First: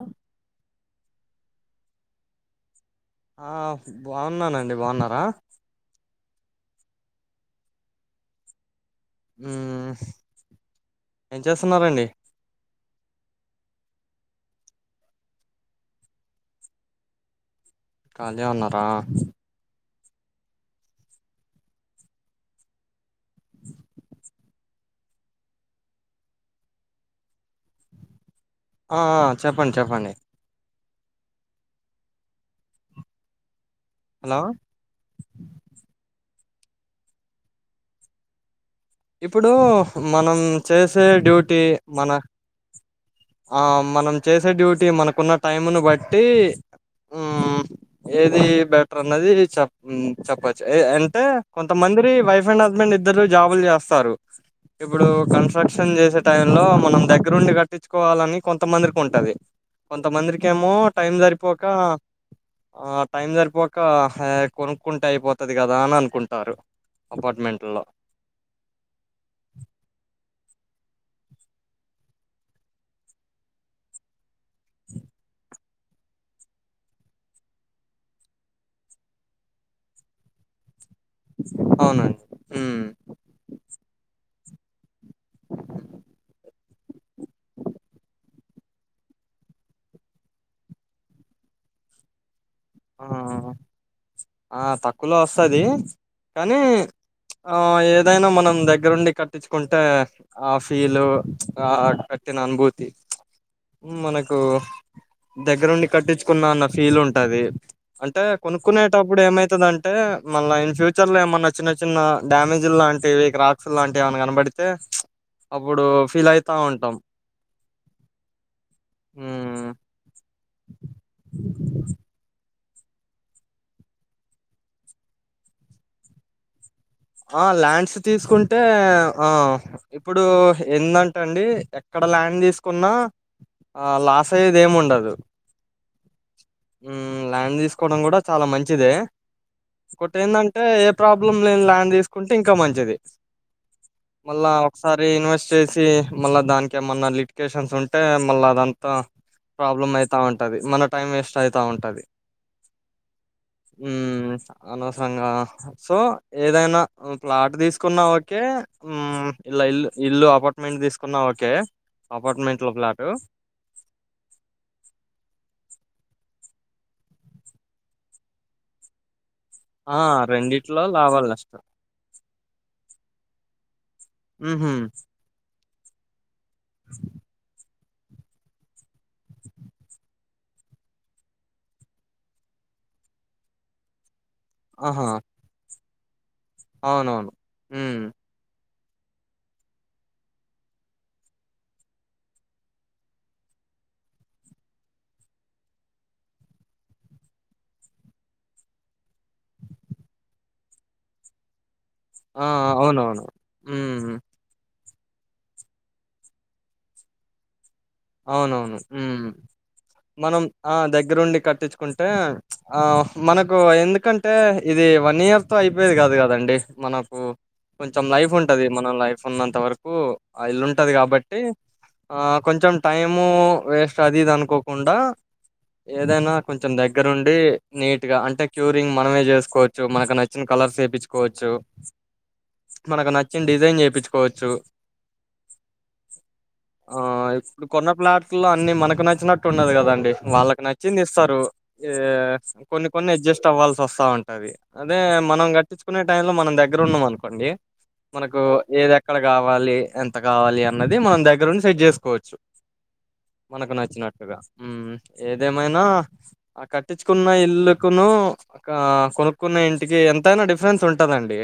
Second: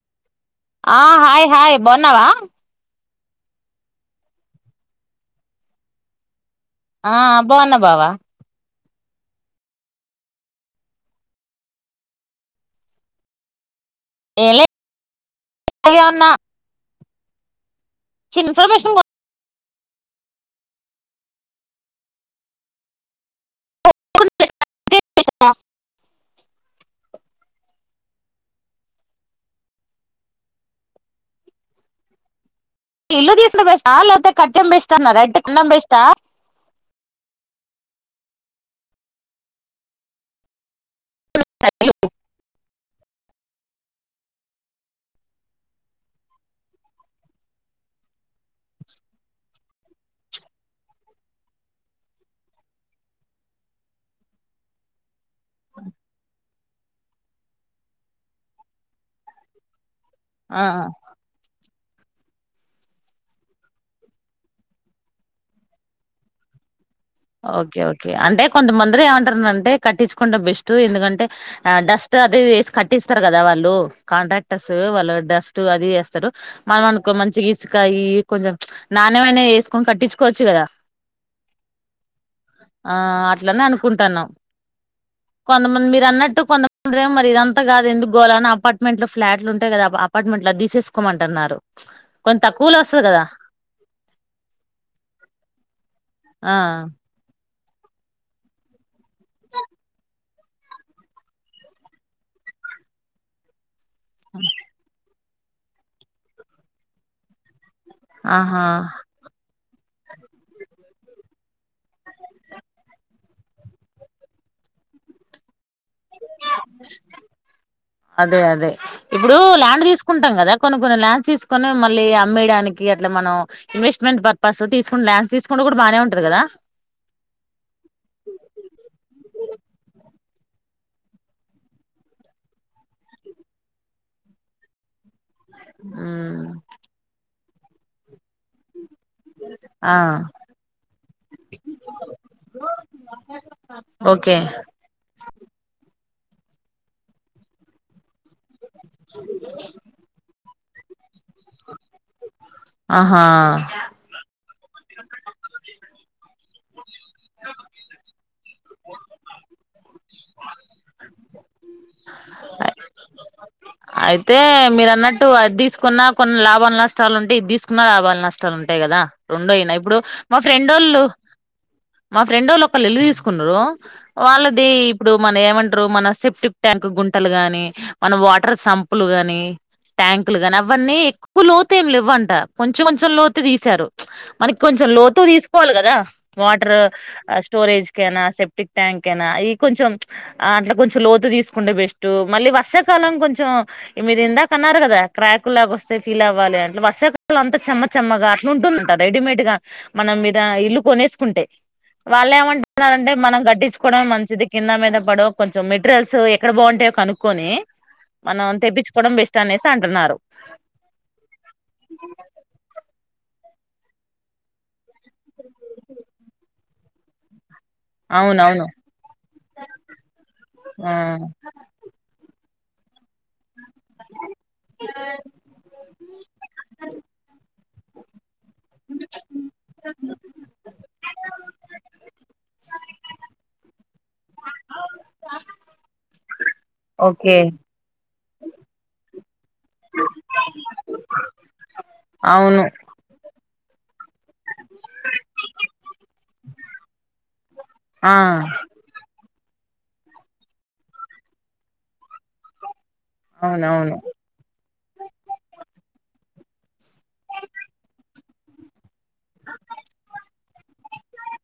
అ ఆ hi hi బోన్నావా ఆ బాగున్నానండి బాగున్నారా ఆబ్ బా అన్న బావా ఏం చేస్తున్నారు అండి ఏవన్నా ఖాళజే ఉన్నారా కొనుక్కుంటే ఆ? అంటే ఆ? ఆ చెప్పండి చెప్పండి ఇల్ తీసు లో బస్ కాల్ అయితే హలో కట్టెం బెస్ట్ అనా రెడ్ కన్నాం బెస్ా ఇప్పుడు మనం చేసే డ్యూటీ మన ఆ మనం చేసే డ్యూటీ మనకున్న టైంను బట్టి ఏది బెటర్ అన్నది చె చెప్పచ్చు అంటే కొంతమంది వైఫ్ అండ్ హస్బెండ్ ఇద్దరులు జాబులు చేస్తారు ఇప్పుడు కన్స్ట్రక్షన్ చేసే టై లో మనం దగ్గరుండి కట్టి తెచ్చుకోవాలని కొంతమందికి ఉంటది కొంతమందికిేమో టైం సరిపో ఇకా ఆ టైం సరిపోక కొనుక్కుంటే అయిపోతుది కదా అని అనుకుంటారు ఓకే అపార్ట్మెంట్లో ఓకే అంటే కొంతమందిర ఏమంటారుంటే కట్టించుకుంంటడా బెస్ట్ ఎందుకంటే ఆ డస్ట్ అది కట్టిస్తారు కదా వాళ్ళు కాంట్రాక్టర్స్ వాళ్ళు డస్ట్ అది వేస్తారు మనం అనకో మంచి ఇసుక కొంచెం నాణ్యమైన వేసుకొని కట్టించుకోవచ్చు కదా అవునండి ఉమ్ ఆ అట్లనే అనుకుంటాన్నాం కొంతమంది మీరు అన్నట్టు కొంత అందరే మరి ఇదంతా కాదు ఎందుకు గోలా అ అపార్ట్మెంట్ లో ఫ్లాట్లు ఉంటాయి కదా అపార్ట్మెంట్ లో తీసేసుకోమంటన్నారు కొ ఆ ఆ తక్కువలో వస్తది ఆ కానీ ఆ ఏదైనా మనం దగ్గరుండి కటిచ్చుకుటే ఆ ఫీలు ఆ కట్టిన అనుభూతి మనకు దగ్గరుండి కట్టించుకున్నా అన్న ఫీల్ ఉంటది అంటే ఆహా కొనుక్కునేటప్పుడు ఏమైతుంద అంటే మళ్ళ ఇన్ ఫ్యూచర్ లో ఏమన్నా చిన్న చిన్న డ్యామేజీ లాంటివి రాక్స్ లాంటివి ఏని కనబడితే అప్పుడు ఫీల్ అయితా ఉంటాం అదే అదే ఇప్పుడు ఉమ్ ల్యాండ్ తీసుకుంటాం కదా కొన్ని కొన్ని ల్యాండ్ తీసుకుొని మళ్ళీ అమ్మేయడానికి అట్లా మనం ఇన్వెస్ట్మెంట్ పర్పస్ తీసుకు ల్యాండ్స్ తీసుకు కూడా బానే ఉంటాది కదా ఆ ల్యాండ్స్ తీసుకుంటే ఆ ఇప్పుడు ఏందంటే అండి ఎక్కడ ల్యాండ్ తీసుకున్నా లాస్ అయ్యేది ఏమి ఉండదు ఉమ్, ఉమ్ ల్యాండ్ తీసుకోవడం కూడా చాలా మంచిదే ఆ ఒకంటి ఏంటంటే ఏ ప్రాబ్లం లేని ల్యాండ్ తీసుకుంటే ఇంకా మంచిది ఓకే మళ్ళా ఒకసారి ఇన్వెస్ట్ చేసి మళ్ళా దానికి ఏమన్నా లిటికేషన్స్ ఉంటే మళ్ళ అదంతా ప్రాబ్లమ్ అవుతామంటే అది మన టైం వే అవుతా ఉంటది ఆహా హ్మ్మ్ అనవసరంగా సో ఏదైనా ప్లాట్ తీసుకున్నా ఓకే ఇల్లా ఇల్ ఇల్లు అపార్ట్మెంట్ తీసుకున్నా ఓకే అపార్ట్మెంట్ లో ఫ్లాట్ అయితే మీరు అన్నట్టు అది తీసుకున్న కొన్ని లాభాలు నష్టాలు ఉంటాయి ఇది తీసుకున్న లాభాలు నష్టాలు ఉంటాయి కదా రెండోయినా ఇప్పుడు ఆ మా ఫ్రెండ్ రెండిట్లో వాళ్ళు లాభాలు నష్టాలు మా ఫ్రెండ్ వాళ్ళు ఒక నిలు తీసుకున్నారు వాళ్ళది ఉహూ ఇప్పుడు మన ఏమంటే మన సెప్టిప్ ట్యాంక్ గుంటలు గాని మన వా టర్ సంపులు గాని ట్యాంకు లు గానీ అవ్వన్నీ ఎక్కువ లోతేమి లెవ్వంట కొంచెం కొంచెం లోతే దీసారు మనకి కొంచెం ఆహా లోతు దీసుకోవాలి కదా వాటర్ అవునవును స్టోరేజ్ హ్మ్ కైనా సెప్టిక్ ట్యాంక్ అయినా ఇ కొంచెం అట్లా కొంచెం లోతు తీసుకుంటే బెస్ట్ మళ్ళీ వర్షాకాలం కొ కొంచెం మీరు ఇందాక అన్నారు గదా క్రాకు లాగా వస్తే ఫీల్ అవ్వాలి అని వర్షాకాలం అంతా చెమ్మ చెమ్మగా అట్లా ఉంటుందంట రెడీమేడ్ గా మనం మీద ఇల్లు కొనేసుకుంటే వాళ్ళు ఆ ఏమంటున్నార అంటే అవునవును మనం గట్టిచ్చుకోవడం హ్మ్ మంచిది కింద మీద పడం కొంచెం మెటీరియల్స్ ఎక్కడ బాగుంటయో కనుక్కొని మనం అవునవును తెప్పించుకోవడం బెస్ట్ అనేసి అంటున్నారు మనం ఆ దగ్గరుండి కట్టించుకుంటే ఆ మనకు ఎందుకంటే ఇది నియర్ త అయిపోయది కాదు కదండి మనకు కొంచెం లైఫ్ ఉంటది అవునవును మనం లైఫ్ ఉన్నంత వరకు ఇల్లు ఉంటది ఆ కాబట్టి ఆ కొంచెం టైము వేస్ట్ అది ఇది అనుకోకుండా ఏదైనా కొంచెం దగ్గరుండి నీట్గా అంటే క్యూరింగ్ మనమే చేసుకోవచ్చు మనకు నచ్చిన కలర్స్ ఏపిచ్చుకోవచ్చు మనకు నచ్చిన డిజైన్ చేయించుకోవచ్చు ఓకే మన ప్లాట్ లో అన్ని మనకు నచ్చినట్టు ఉన్నది కదండి వాళ్ళకి నచ్చింది ఇస్తారు ఏ అవును కొన్ని కొన్ని అడ్జస్ట్ ట్ అవ్వాల్సి వస్తా ఉంటది అదే మనం గట్టించుకునే టై లో మనం దగ్గర ఉన్నాం అనుకోండి ఆ మనకు ఏద ఇక్కడ కావాలి ఎంత కావాలి అన్నది మనం దగ్గర నుండి సెట్ చేసుకోవచ్చు మనకు అవునవును నచ్చినట్టుగా మ్ ఏదేమైనా ఆ కట్టించుకున్న ఇల్లుకును అక్క కొనుక్కున్న ఇంటికి ఎంతైనా డిఫరెన్స్ ఉంటదండి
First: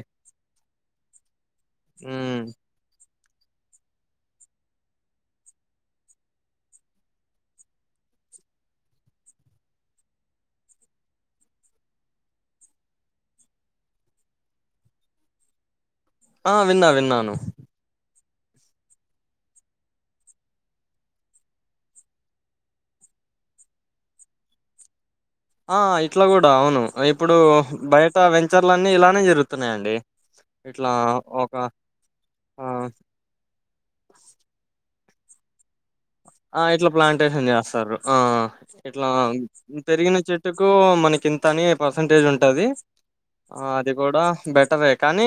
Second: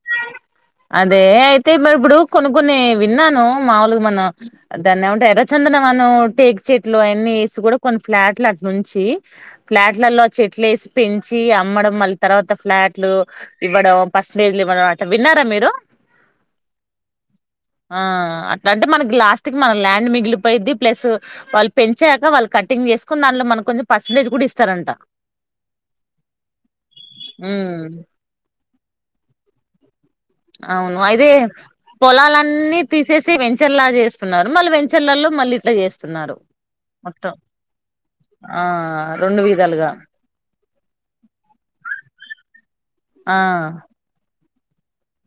అదే అయితే మరి ఇప్పుడు మ్మ్ కొన్ని కొన్ని విన్నాను మాములుగా మన దాన్ని ఏమంటా ఎర్రచందన మనం టేక్ చెట్లు అవన్నీ వేసి కూడా కొన్ని ఫ్లాట్లు అట్లా నుంచి ఫ్లాట్లలో చెట్లు వేసి పెంచి అమ్మడం మళ్ళీ తర్వాత ఫ్లాట్లు ఇవ్వడం పర్సంటేజ్లు ఇవ్వడం అట్ విన్నారా మీరు లో ఆ విన్నా విన్నాను ఆ అట్లా అంటే మనకి లాస్ట్కి మన ల్యాండ్ మిగిలిపోయిద్ది ప్లస్ వాళ్ళు పెంచాక వాళ్ళు కటింగ్ చేసుకోని దాంలో మనకు కొంచెం పర్సంటేజ్ కూడా ఇస్తారంట ఆ ఇట్లా కూడా అవును ఇప్పుడు ఉమ్ బయట వెంచర్లు అన్ని ఇలానే జరుగుతున్నాయండి ఇట్లా అవును అయిదతే ఒక ఆ పొలాలన్నీ తీసేసి వెంచర్లా చేస్తున్నారు మళ్ళీ వెంచర్లలో మళ్ళీ ఇట్లా చేస్త ఆ ఇట్లా ప్లాంటేషన్ చేస్తారు ఆ ఇట్లా రెండు విధాలుగా పెరిగిన చెట్టు మనకి ఇంతని పర్సంటేజ్ ఉంటది ఆ అది కూడా బట్ ంటవే కానీ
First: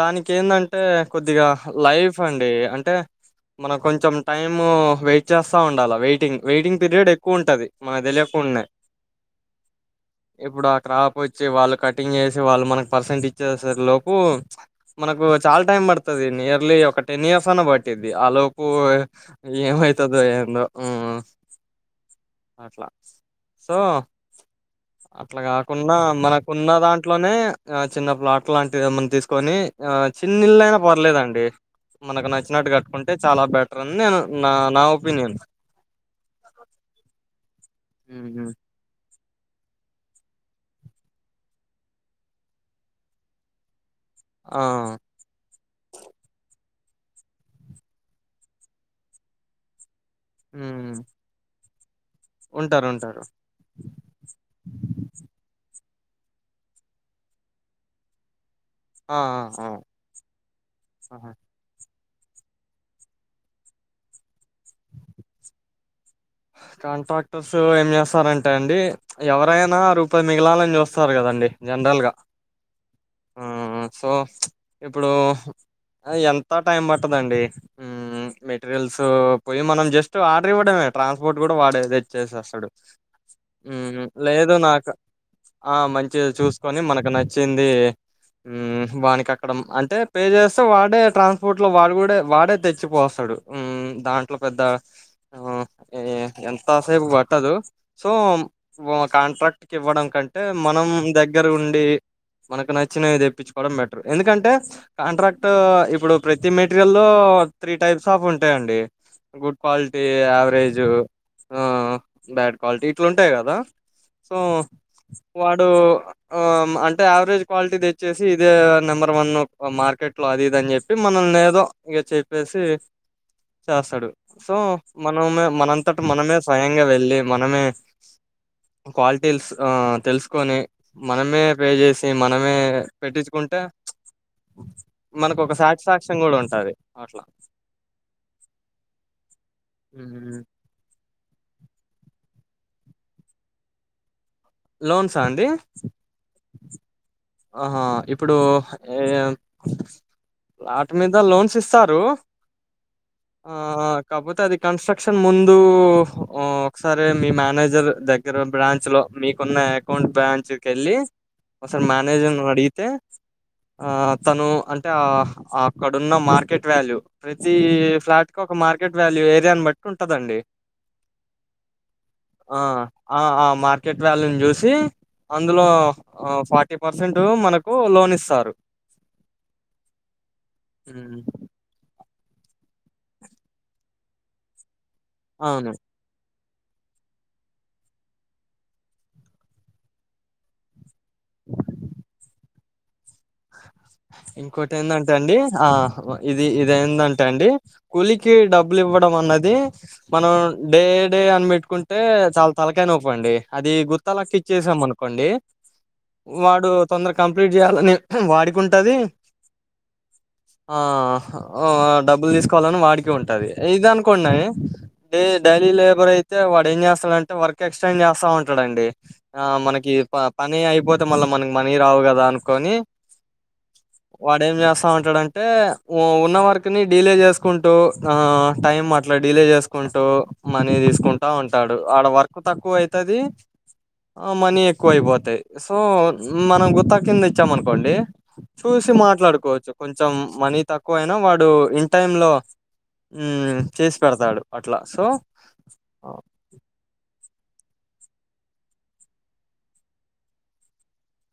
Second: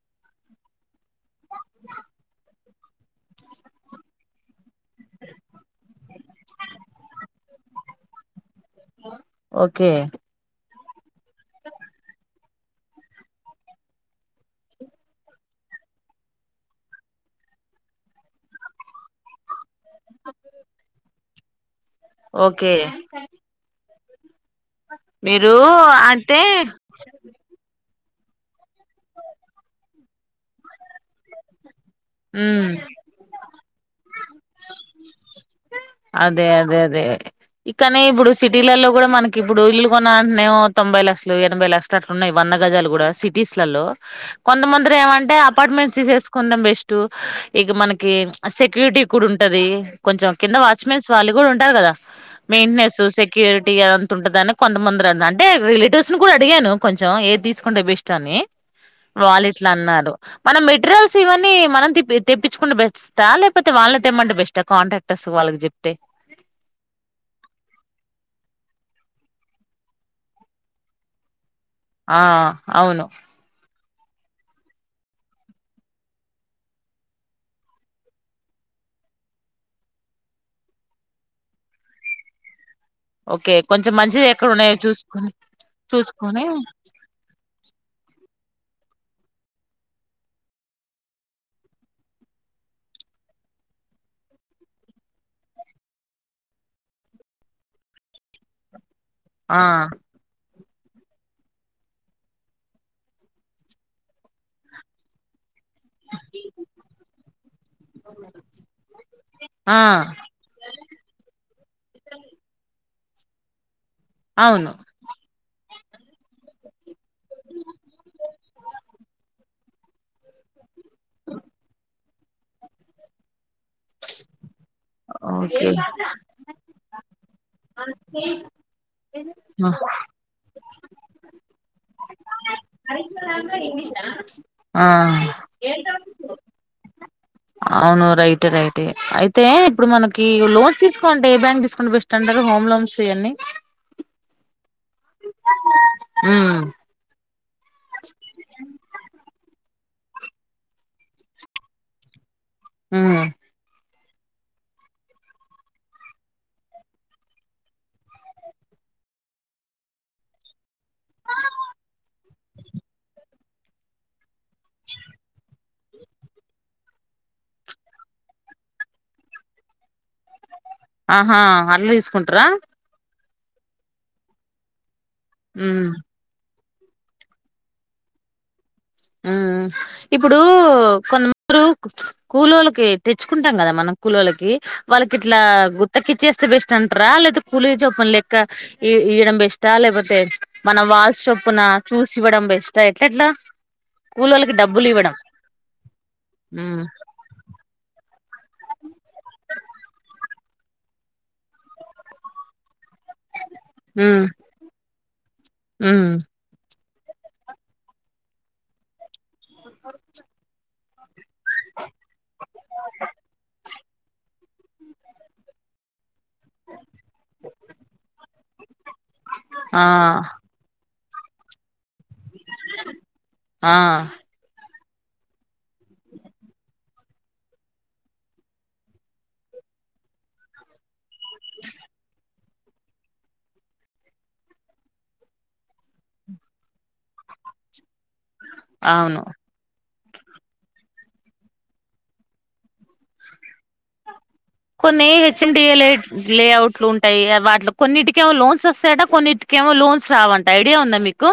దానికి ఏందంటే కొద్దిగా లైఫ్ అండి అ అంటే మన కొంచెం టైము వెయిట్ చేస్తా ఉండాలా వెయిటింగ్ వెయిటింగ్ పీరియడ్ ఎక్కువ ఉంటది మనకు తెలియకుండాన్నాయి ఓకే త్రాప్ వచ్చ వల్ కటింగ్ వాళ్ళు మనకి పర్సెంట్ ఇచ్చేస లోపు మనకు చాలా టైం పడుతుంది నియర్లీ ఒక టెన్ ఇయర్స్ అన బట్టిది ఆలోపు ఏమై ఇ ఏంట ఓకే అట్లా సో అట్లా మీరు కాకున్నా అంటే మనకున్న దాంట్లోనే ఆ చిన్న ప్లాట్ లాంటివి ఏమని తీసుకొని ఆ చిన్నళ్ళయినా పర్లేదండి మనకు ఉమ్ నచ్చినట్టు కట్టుకుంటే చాలా బెటర్ అని నేను నా నా ఒపీనియన్ అదే అదే అదే ఇక్కనే ఇప్పుడు మ్మ్ సిటీలలో కూడా మనకి ఇప్పుడు ఇల్లు కొన అంటనే తొంభై లక్షలు ఎనభై లక్షలు అట్లు ఉన్నాయి వంద గజాలు కూడా సిటీస్లలో ఆ కొంతమందిలు ఏమంటే అపార్ట్మెంట్స్ తీసేసుకుందాం బెస్ట్ టు ఇక మనకి సెక్యూరిటీ క్కడు ఉంటది కొంచెం కింద మ్మ్ వాచ్మెన్స్ వాళ్ళు కూడా ఉంటారు కదా ఉంటారు మెయింటెనెన్స్ ఉంటారు సెక్యూరిటీ అంత ఉంటదని కొంతమంది అంటే ర డోస్ ను కూడా అడిగాను కొంచెం ఏది తీసుకుంటే అభిష్టాన్ని ఆ వాళ్ళు ఆ ఇట్లా అన్నారు మన ఆ మెటీరియల్స్ ఆహా! ఇవన్న మనంి తెప్పించుకుండా బెట్స్తా లేకపోతే అతే వాళ్ళ తెమంటడి బెస్ట్ కాంట్రాక్టర్స్ వాళ్ళకి చెప్తే కాంట్రాక్టర్స్ ఏం చేస్తారంటే అండి ఎవరైనా రూపాయి మిగలాలని చూస్తారు కదండి జనరల్గా ఆ అవును సో ఇప్పుడు ఎంత టైం పట్టదండి మెటీరియల్స్ పోయి మనం జస్ట్ ఆర్డర్ ఇవ్వడంే ట్రాన్స్పోర్ట్ కూడా వాడేదే చేసేస్తాడు ఓకే కొంచెం ఉహు మంచిది ఎక్కడ లేదు ఉన్నాయో నాకు చూసుకొని ఆ మంచిది చూసుకొని మనకు నచ్చింది ఉహు వానికి అక్కడ అంటే పే చేస్తే వాడే ట్రాన్స్పోర్ట్ లో వాడు కూడా వాడే తెచ్చిపోస్తాడు దాంట్లో పెద్ద ఏ ఎంతసేపు పట్టదు సో ఆ కాంట్రాక్ట్ కి ఇవ్వడం కంటే మనం దగ్గర ఉండి మనకు నచ్చినవి తెప్పించుకోవడం బెటర్ ఎందుకంటే కాంట్రాక్ట్ టు ఇప్పుడు ప్రతి మెటీరియల్ లో త్రీ టైప్స్ ఆఫ్ ఉంటాయండి గుడ్ ఆ క్వాలిటీ యావరేజ్ ఆ బ్యాడు కాల్ ఇట్లు ఉంటాయి కదా సో అవును వాడు ఆ అంటే యావరేజ్ క్వాలిటీ తెచ్చేసి ఇదే నెంబర్ వన్ మార్కెట్ అట్లా అది ఇది అని చెప్పి మనల్నీ ఏదో ఇగ చెప్పేసి చేస్తాడు సో మన ఉమే ఓకే మనంతట మనమే స్వయంగా వెళ్ళి మనమే క్వాలిటీలుస్ ఆ తెలుసుకొని మనమే పే చేసి మనమే పెట్టించుకుంటే ఆ మనకు ఒక సాటిస్ఫాక్షన్ కూడా ఉంటది అట్లా అవును రైట్ రైటె అయితే ఇప్పుడు మనకి హ్మ్. లోన్ తీసుకోంటే ఏ బ్యాంక్ తీసుకుంటే బెస్ట్ అంటారు హోమ్ లోన్స్ ఇయన్నీ లోన్సా అండి ఉ ఆహా ఇప్పుడు ఏ ఆట్ మీద లోన్స్ ఇస్తారు ఉమ్ ఆ కాపోతే అది కన్స్ట్రక్షన్ ముందు ఉ ఒకసారి మీ మేనేజర్ దగ్గర బ్రాంచ్ లో మీకున్న అకౌంట్ బ్రాంచ్ కేళ్ళి ఒకసారి మేనే మేనేజర్ ను అడిగితే ఆ తను అంటే ఆ ఆ అక్కడున్న మార్కెట్ వాల్యూ ప్రతి ఫ్లాట్ కు ఒక మార్కెట్ వాల్యూ ఏరియాని బట్టి ఉంటదండి ఆహా అట్ల తీసుకుంటర ఆ ఆ మార్కెట్ వ్యాల్యూని చూసి అందులో ఉమ్ ఫా ఫిఫ్టీ పర్సెంట్ మనకు లోన్ ఇస్తారు ఉ ఇప్పుడు ఉమ్. కొన్నిమరు కూలోలకి తెచ్చుకుంటాం కదా మనం కూలోలకి వాళ్ళకి ఇట్లా అవును గుత్తకిచ్చేస్ బెస్ట్ అంటార లేపోతే కూలి చొప్పులు లెక్క ఇయడం బెస్టా లేకపోతే మన వా చొప్పున చూసి ఇవ్వడం బస్ట్ ఎట్లా ఇంకోటి డబ్బులు ఏందంటే ఇవ్వడం అండి ఆ ఇది మ్మ్ ఇదేందంటే అండి కూలికి డబ్బులు ఇవ్వడం అన్నది మనం డే డే అని పెట్టుకుంటే చాలా తాల అనికోండి అది గుత్త మ్మ్ కి ఇచ్చేసాం అనుకోండి మ్మ్ వాడు తొందర కంప్లీట్ చేయాలని వాడికుటది ఆ డబ్బులు తీసుకోవాలని వాడికి ఉంటది ఇదానికి న్నాయి డైలీ లేబర్ అయితే వాడు ఏం చేస్తాడంటే వర్క్ ఎక్స్టెండ్ చేస్తా ఉంటాడుండి ఆ మనకి పని అయిపోతే ళ్ల్ మన మనీ రావు కదా అను ఆ వాడే స్తా ఉంటాడుంటే ఉన్న వరకుని డీలే చేసుకుంటూ ఆ టైం అట్లా డడిలే చేసుకుంటూ మనీ తీసుకుంటు ఉంటాడు ఆడ వర్క్ క్ తక్కువ అవుతది ఆ మనీ ఎక్కువ అయిపోతాది సో మనం గుర్త కింద ఇచ్చామకు కోండి చూసి అవును మాట్లాడుకోవచ్చు కొంచెం మనీ తక్కువ అైనా వాడు ఇన్ టై లో చేసి పెడతాడు అట్లా సో కొన్ని హెచ్ఎండిఎల్ఏ లేఅవుట్లు ఉంటాయి వాటి కొన్నింటికేమో లోన్స్ వస్తాయట కొన్నింటిక ఏమో లోన్స్ రావంట ఐడియా ఉందా మీకు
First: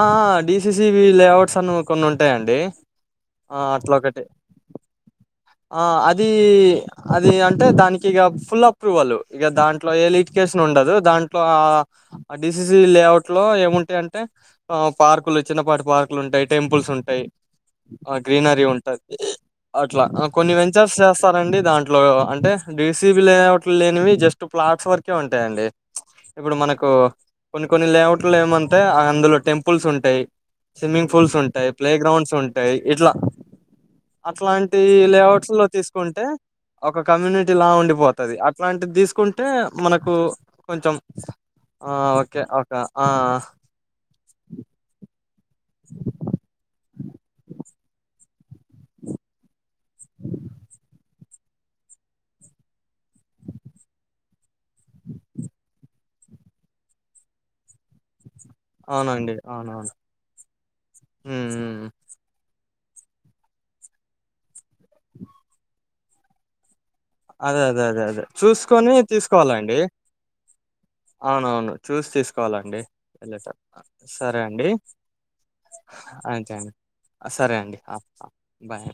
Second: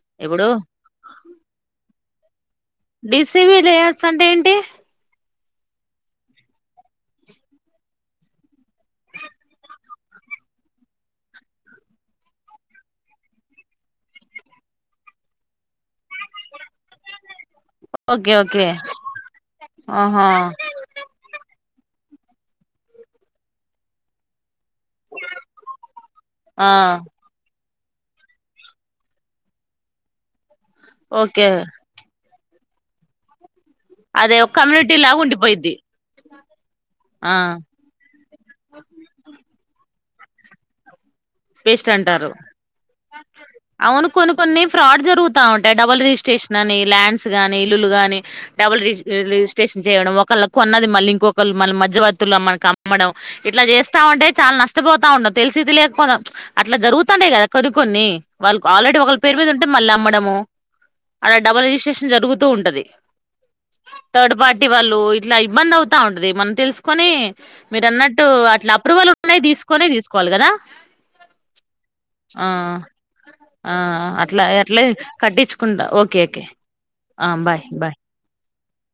ఆ ఇప్పుడు డిసిసి బ లేఅవుట్స్ అన్న కొన్ని ఉంటాయండి డిసీవీ ఆ అట్లా లేయర్స్ ఒకటి అంటే ఏంటి ఆ అది అది అంటే దానికి ఇక ఫుల్ అప్రూవల్ ఇక దాంట్లో ఏ ఇడ్యుకేషన్ ఉండదు దాంట్లో ఆ డిసిసి లేఅవుట్ లో ఏముంటాయ అంటే ఆ పార్కులు చిన్నపాటి పార్కులు ఉంటాయి టెంపుల్స్ ఉంటాయి ఆ ఓకే గ్రీనరీ ఓకే ఉంటది అట్లా ఆహా వెంచర్స్ చేస్తారంండి దాంట్లో అంటే డీసీబి లేట్లు లేనివి జస్ట్ ప్లాట్స్ వరకే ఉంటాయండి ఇప్పుడు ఆ మనకు కొన్ని కొన్ని లేఅట్లు ఏమంటాయి అందులో టెంపుల్స్ ఉంటాయి స్విమింగ్ పూల్స్ ఓకే ఉంటయి ప్లేగ్రౌంస్ ఉంటాయి ఎట్లా అదే ఒక కమ్యూనిటీలా లేఅట్స్ లో తీసుకుంటే ఒక ఆ కమ్యూనిటీ లా ఉండిపోతుంది అట్లాంటి తీసుకుంటే మనకు కు కొంచెం బెస్ట్ ఆ అంటారు. ఓకే ఒక ఆ అవును కొన్ని కొన్ని ఫ్రాడ్ జరుగుతు ఉంటాయి. డబుల్ రిజిస్ట్రేషన్ అని లాండ్స్ గానీ ఇల్లులు గాని డబుల్ రిజిస్ రిజిస్ట్రేషన్ చేయడం. ఒకళ్ళ కొన్నది మళ్ళీ ఇంకొకలు మన మధ్యవర్తులు మనకి అమ్మడం. ఇట్లా చేస్తా ఉంటే చాలా నష్టపోతా ఉంటాం. తెలిసీ తెలియకపోతాం అట్లా జరుగుతండే కదా కొన్ని కొన్ని వాళ్ ఆల్రెడీ ఒకళ అవునండి పేరు మీద ఉంటే అవునవును మళ్ళీ అమ్మడం. అడ ఉమ్ డబుల్ ఉమ్ రిజిస్ట్రేషన్ జరుగుతూ ఉంటది. థర్డ్ పార్టీ వాళ్ళు ఇట్లా ఇబ్బంది అవుతా ఉంటది. మనం తెలుసుకో కొని అదే అదే మీరు అదే అదే అన్నట్టు అట్లా చూసుకొని అప్రూవల్ ఉన్నాయి. తీసుకోవాలండి తీసుకొని తీసుకోవాలి. కదా అవునవును చూసి ఆ తీసుకోవాలండి. ఆ సరే అట్లా అండి. అట్లే కట్టించుకుంటా ఓకే ఓకే థాంక్యూ అండి. ఆ సరే బాయ్ అండి. Bye bye